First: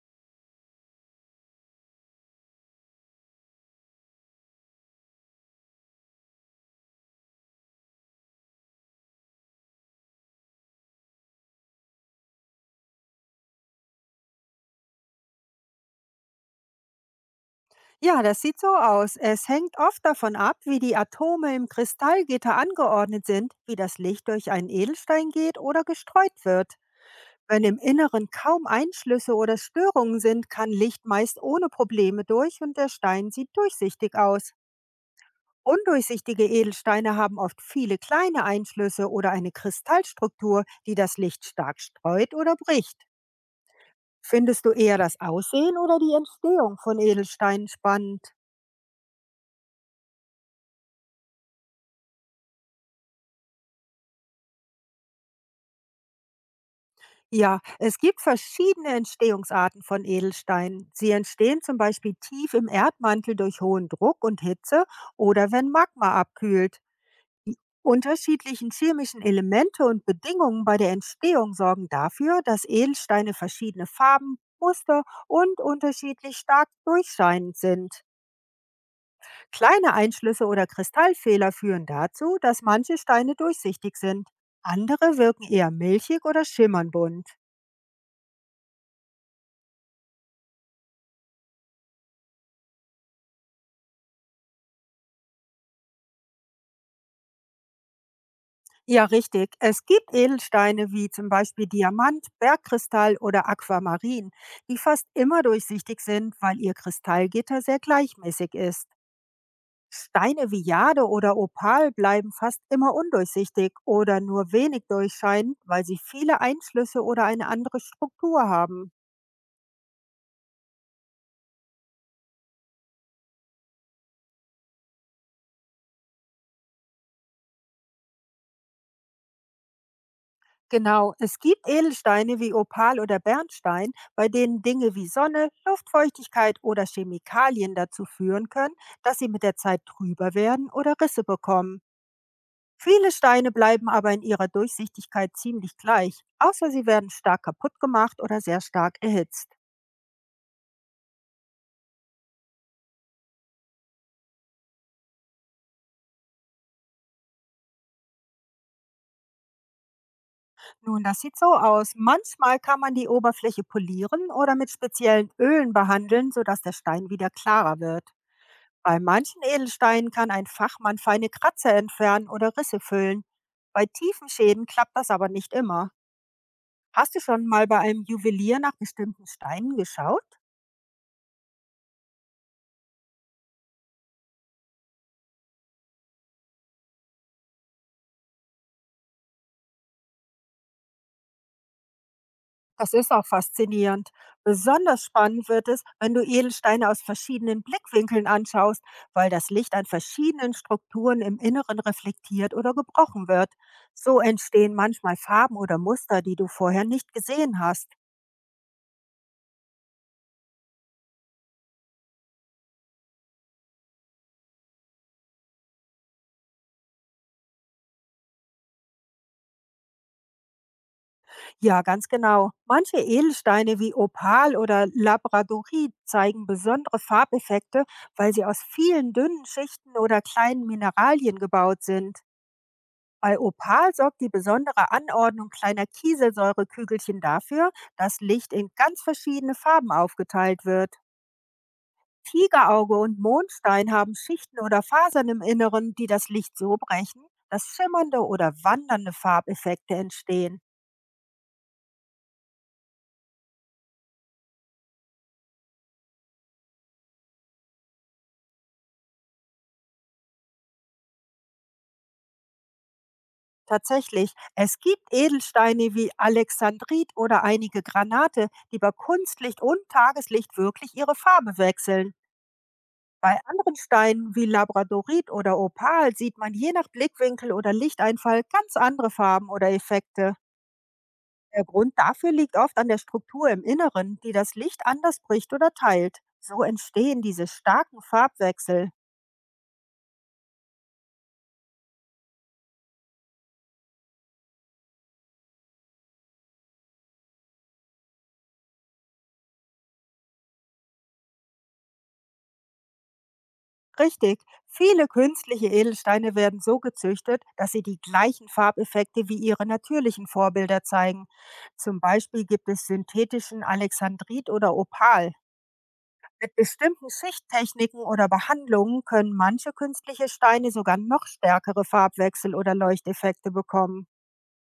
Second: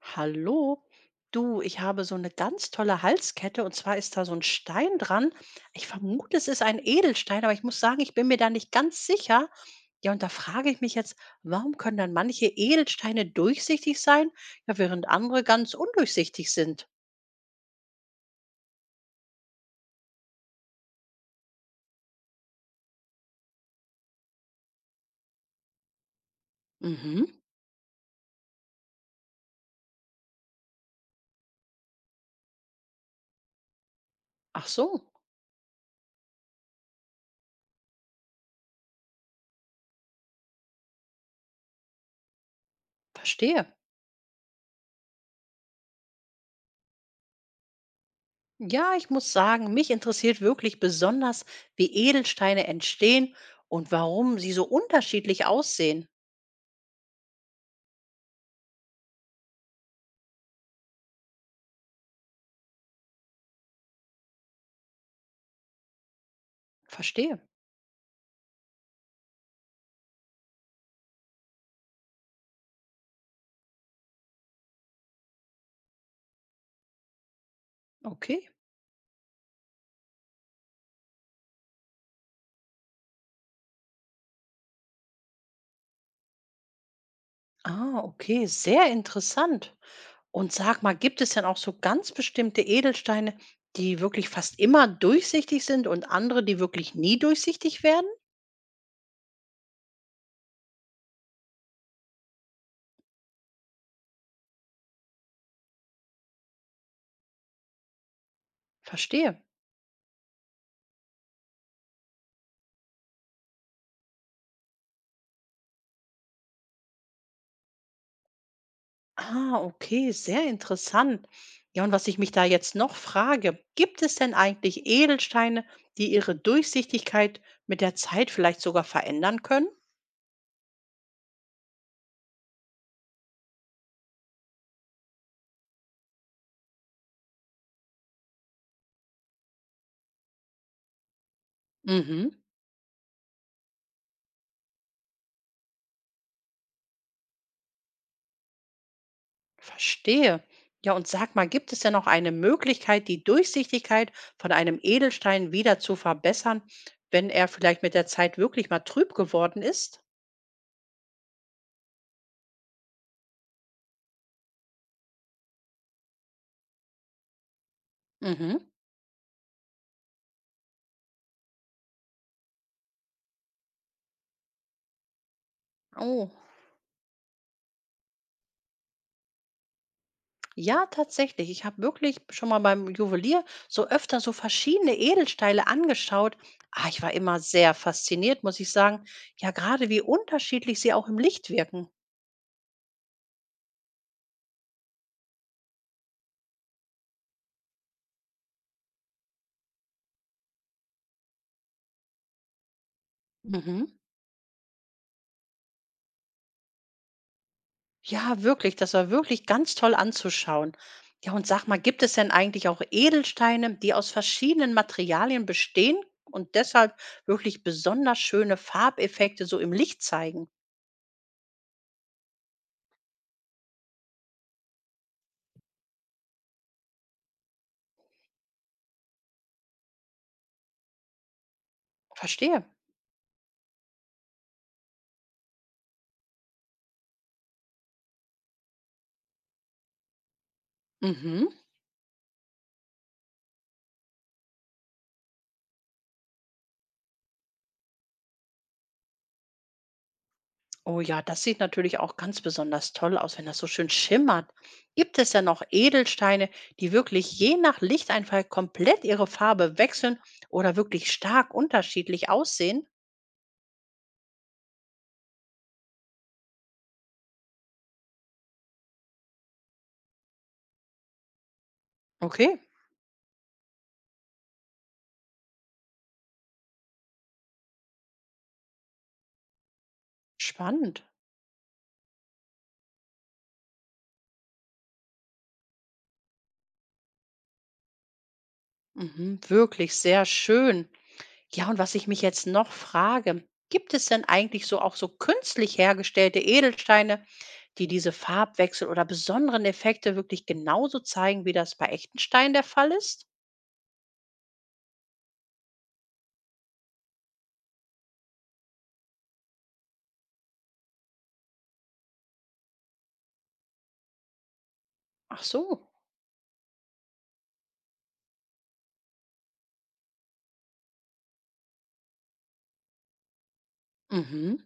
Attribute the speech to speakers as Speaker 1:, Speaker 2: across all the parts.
Speaker 1: Hallo, du, ich habe so eine ganz tolle Halskette und zwar ist da so ein Stein dran. Ich vermute, es ist ein Edelstein, aber ich muss sagen, ich bin mir da nicht ganz sicher. Ja, und da frage ich mich jetzt, warum können dann manche Edelsteine durchsichtig sein, ja, während andere ganz undurchsichtig sind?
Speaker 2: Ja, das sieht so aus. Es hängt oft davon ab, wie die Atome im Kristallgitter angeordnet sind, wie das Licht durch einen Edelstein geht oder gestreut wird.
Speaker 1: Mhm.
Speaker 2: Wenn im Inneren kaum Einschlüsse oder Störungen sind, kann Licht meist ohne Probleme durch und der Stein sieht durchsichtig aus.
Speaker 1: Ach so,
Speaker 2: Undurchsichtige Edelsteine haben oft viele kleine Einschlüsse oder eine Kristallstruktur, die das Licht stark streut oder bricht.
Speaker 1: verstehe.
Speaker 2: Findest du eher das Aussehen oder die Entstehung von Edelsteinen spannend?
Speaker 1: Ja, ich muss sagen, mich interessiert wirklich besonders, wie Edelsteine entstehen und warum sie so unterschiedlich aussehen.
Speaker 2: Ja, es gibt verschiedene Entstehungsarten von Edelsteinen. Sie entstehen zum Beispiel tief im Erdmantel durch hohen Druck und Hitze oder wenn Magma abkühlt.
Speaker 1: Verstehe.
Speaker 2: Unterschiedlichen chemischen Elemente und Bedingungen bei der Entstehung sorgen dafür, dass Edelsteine verschiedene Farben, Muster und unterschiedlich stark durchscheinend sind.
Speaker 1: Okay.
Speaker 2: Kleine Einschlüsse oder Kristallfehler führen dazu, dass manche Steine durchsichtig sind. Andere wirken eher milchig oder schimmern bunt.
Speaker 1: Ah, okay, sehr interessant. Und sag mal, gibt es denn auch so ganz bestimmte Edelsteine, die wirklich fast immer durchsichtig sind und andere, die wirklich nie durchsichtig werden?
Speaker 2: Ja, richtig. Es gibt Edelsteine wie zum Beispiel Diamant, Bergkristall oder Aquamarin, die fast immer durchsichtig sind, weil ihr Kristallgitter sehr gleichmäßig ist.
Speaker 1: Verstehe.
Speaker 2: Steine wie Jade oder Opal bleiben fast immer undurchsichtig oder nur wenig durchscheinend, weil sie viele Einschlüsse oder eine andere Struktur haben.
Speaker 1: Ah, okay, sehr interessant. Ja, und was ich mich da jetzt noch frage, gibt es denn eigentlich Edelsteine, die ihre Durchsichtigkeit mit der Zeit vielleicht sogar verändern können?
Speaker 2: Genau, es gibt Edelsteine wie Opal oder Bernstein, bei denen Dinge wie Sonne, Luftfeuchtigkeit oder Chemikalien dazu führen können, dass sie mit der Zeit trüber werden oder Risse bekommen.
Speaker 1: Mhm.
Speaker 2: Viele Steine bleiben aber in ihrer Durchsichtigkeit ziemlich gleich, außer sie werden stark kaputt gemacht oder sehr stark erhitzt.
Speaker 1: Verstehe. Ja, und sag mal, gibt es denn noch eine Möglichkeit, die Durchsichtigkeit von einem Edelstein wieder zu verbessern, wenn er vielleicht mit der Zeit wirklich mal trüb geworden ist?
Speaker 2: Nun, das sieht so aus. Manchmal kann man die Oberfläche polieren oder mit speziellen Ölen behandeln, sodass der Stein wieder klarer wird.
Speaker 1: Mhm.
Speaker 2: Bei manchen Edelsteinen kann ein Fachmann feine Kratzer entfernen oder Risse füllen. Bei tiefen Schäden klappt das aber nicht immer.
Speaker 1: Oh.
Speaker 2: Hast du schon mal bei einem Juwelier nach bestimmten Steinen geschaut?
Speaker 1: Ja, tatsächlich. Ich habe wirklich schon mal beim Juwelier so öfter so verschiedene Edelsteine angeschaut. Ah, ich war immer sehr fasziniert, muss ich sagen. Ja, gerade wie unterschiedlich sie auch im Licht wirken.
Speaker 2: Das ist auch faszinierend. Besonders spannend wird es, wenn du Edelsteine aus verschiedenen Blickwinkeln anschaust, weil das Licht an verschiedenen Strukturen im Inneren reflektiert oder gebrochen wird.
Speaker 1: Mhm.
Speaker 2: So entstehen manchmal Farben oder Muster, die du vorher nicht gesehen hast.
Speaker 1: Ja, wirklich, das war wirklich ganz toll anzuschauen. Ja, und sag mal, gibt es denn eigentlich auch Edelsteine, die aus verschiedenen Materialien bestehen und deshalb wirklich besonders schöne Farbeffekte so im Licht zeigen?
Speaker 2: Ja, ganz genau. Manche Edelsteine wie Opal oder Labradorit zeigen besondere Farbeffekte, weil sie aus vielen dünnen Schichten oder kleinen Mineralien gebaut sind.
Speaker 1: Verstehe.
Speaker 2: Bei Opal sorgt die besondere Anordnung kleiner Kieselsäurekügelchen dafür, dass Licht in ganz verschiedene Farben aufgeteilt wird.
Speaker 1: Mhm.
Speaker 2: Tigerauge und Mondstein haben Schichten oder Fasern im Inneren, die das Licht so brechen, dass schimmernde oder wandernde Farbeffekte entstehen.
Speaker 1: Oh ja, das sieht natürlich auch ganz besonders toll aus, wenn das so schön schimmert. Gibt es denn auch Edelsteine, die wirklich je nach Lichteinfall komplett ihre Farbe wechseln oder wirklich stark unterschiedlich aussehen?
Speaker 2: Tatsächlich, es gibt Edelsteine wie Alexandrit oder einige Granate, die bei Kunstlicht und Tageslicht wirklich ihre Farbe wechseln.
Speaker 1: Okay,
Speaker 2: Bei anderen Steinen wie Labradorit oder Opal sieht man je nach Blickwinkel oder Lichteinfall ganz andere Farben oder Effekte.
Speaker 1: spannend.
Speaker 2: Der Grund dafür liegt oft an der Struktur im Inneren, die das Licht anders bricht oder teilt. So entstehen diese starken Farbwechsel.
Speaker 1: Mhm, wirklich sehr schön. Ja, und was ich mich jetzt noch frage, gibt es denn eigentlich so auch so künstlich hergestellte Edelsteine, die diese Farbwechsel oder besonderen Effekte wirklich genauso zeigen, wie das bei echten Steinen der Fall ist?
Speaker 2: Richtig. Viele künstliche Edelsteine werden so gezüchtet, dass sie die gleichen Farbeffekte wie ihre natürlichen Vorbilder zeigen. Zum Beispiel gibt es synthetischen Alexandrit oder Opal.
Speaker 1: Ach so.
Speaker 2: Mit bestimmten Schichttechniken oder Behandlungen können manche künstliche Steine sogar noch stärkere Farbwechsel oder Leuchteffekte bekommen.
Speaker 1: Mhm.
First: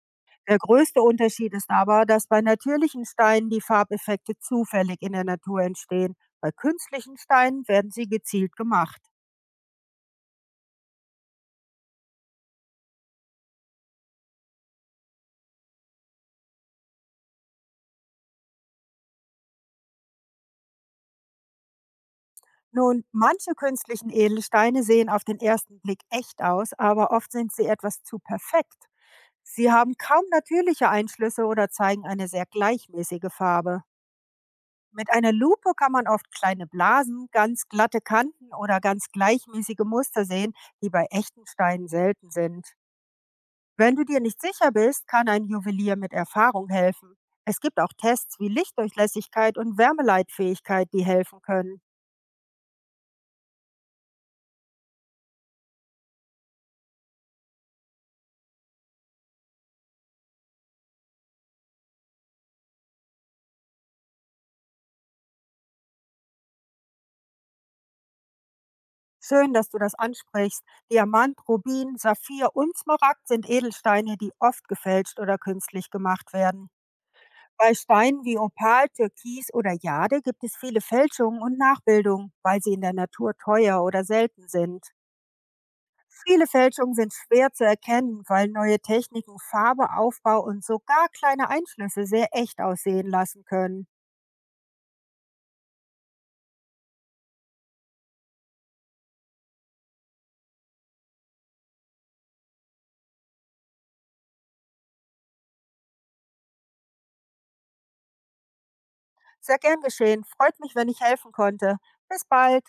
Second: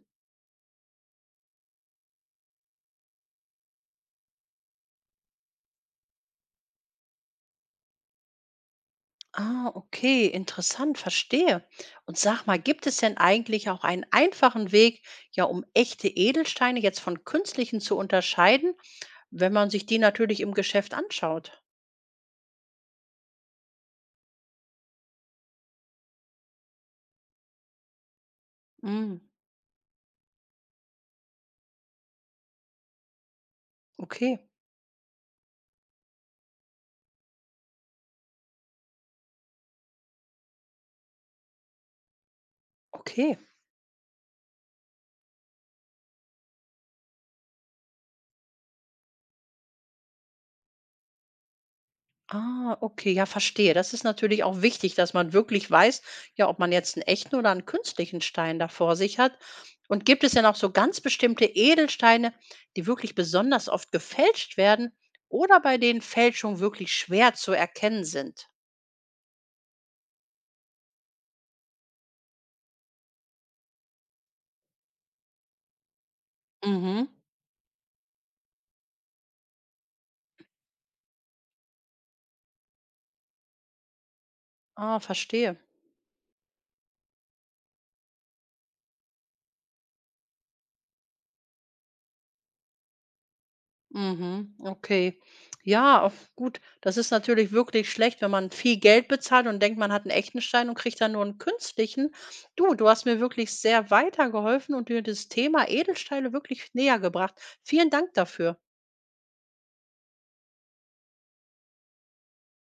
Speaker 2: Der größte Unterschied ist aber, dass bei natürlichen Steinen die Farbeffekte zufällig in der Natur entstehen. Bei künstlichen Steinen werden sie gezielt gemacht.
Speaker 1: Ah, okay, interessant, verstehe. Und sag mal, gibt es denn eigentlich auch einen einfachen Weg, ja, um echte Edelsteine jetzt von künstlichen zu unterscheiden, wenn man sich die natürlich im Geschäft anschaut?
Speaker 2: Nun, manche künstlichen Edelsteine sehen auf den ersten Blick echt aus, aber oft sind sie etwas zu perfekt.
Speaker 1: Mm,
Speaker 2: Sie haben kaum natürliche Einschlüsse oder zeigen eine sehr gleichmäßige Farbe.
Speaker 1: okay,
Speaker 2: Mit einer Lupe kann man oft kleine Blasen, ganz glatte Kanten oder ganz gleichmäßige Muster sehen, die bei echten Steinen selten sind.
Speaker 1: okay.
Speaker 2: Wenn du dir nicht sicher bist, kann ein Juwelier mit Erfahrung helfen. Es gibt auch Tests wie Lichtdurchlässigkeit und Wärmeleitfähigkeit, die helfen können.
Speaker 1: Ah, okay, ja, verstehe. Das ist natürlich auch wichtig, dass man wirklich weiß, ja, ob man jetzt einen echten oder einen künstlichen Stein da vor sich hat. Und gibt es denn auch so ganz bestimmte Edelsteine, die wirklich besonders oft gefälscht werden oder bei denen Fälschungen wirklich schwer zu erkennen sind?
Speaker 2: Schön, dass du das ansprichst. Diamant, Rubin, Saphir und Smaragd sind Edelsteine, die oft gefälscht oder künstlich gemacht werden.
Speaker 1: Mhm.
Speaker 2: Bei Steinen wie Opal, Türkis oder Jade gibt es viele Fälschungen und Nachbildungen, weil sie in der Natur teuer oder selten sind.
Speaker 1: Ah, verstehe.
Speaker 2: Viele Fälschungen sind schwer zu erkennen, weil neue Techniken Farbe, Aufbau und sogar kleine Einschlüsse sehr echt aussehen lassen können.
Speaker 1: Mhm, okay. Ja, auf gut. Das ist natürlich wirklich schlecht, wenn man viel Geld bezahlt und denkt, man hat einen echten Stein und kriegt dann nur einen künstlichen. Du hast mir wirklich sehr weitergeholfen und dir das Thema Edelsteine wirklich näher gebracht. Vielen Dank dafür.
Speaker 2: Sehr gern geschehen. Freut mich, wenn ich helfen konnte. Bis bald.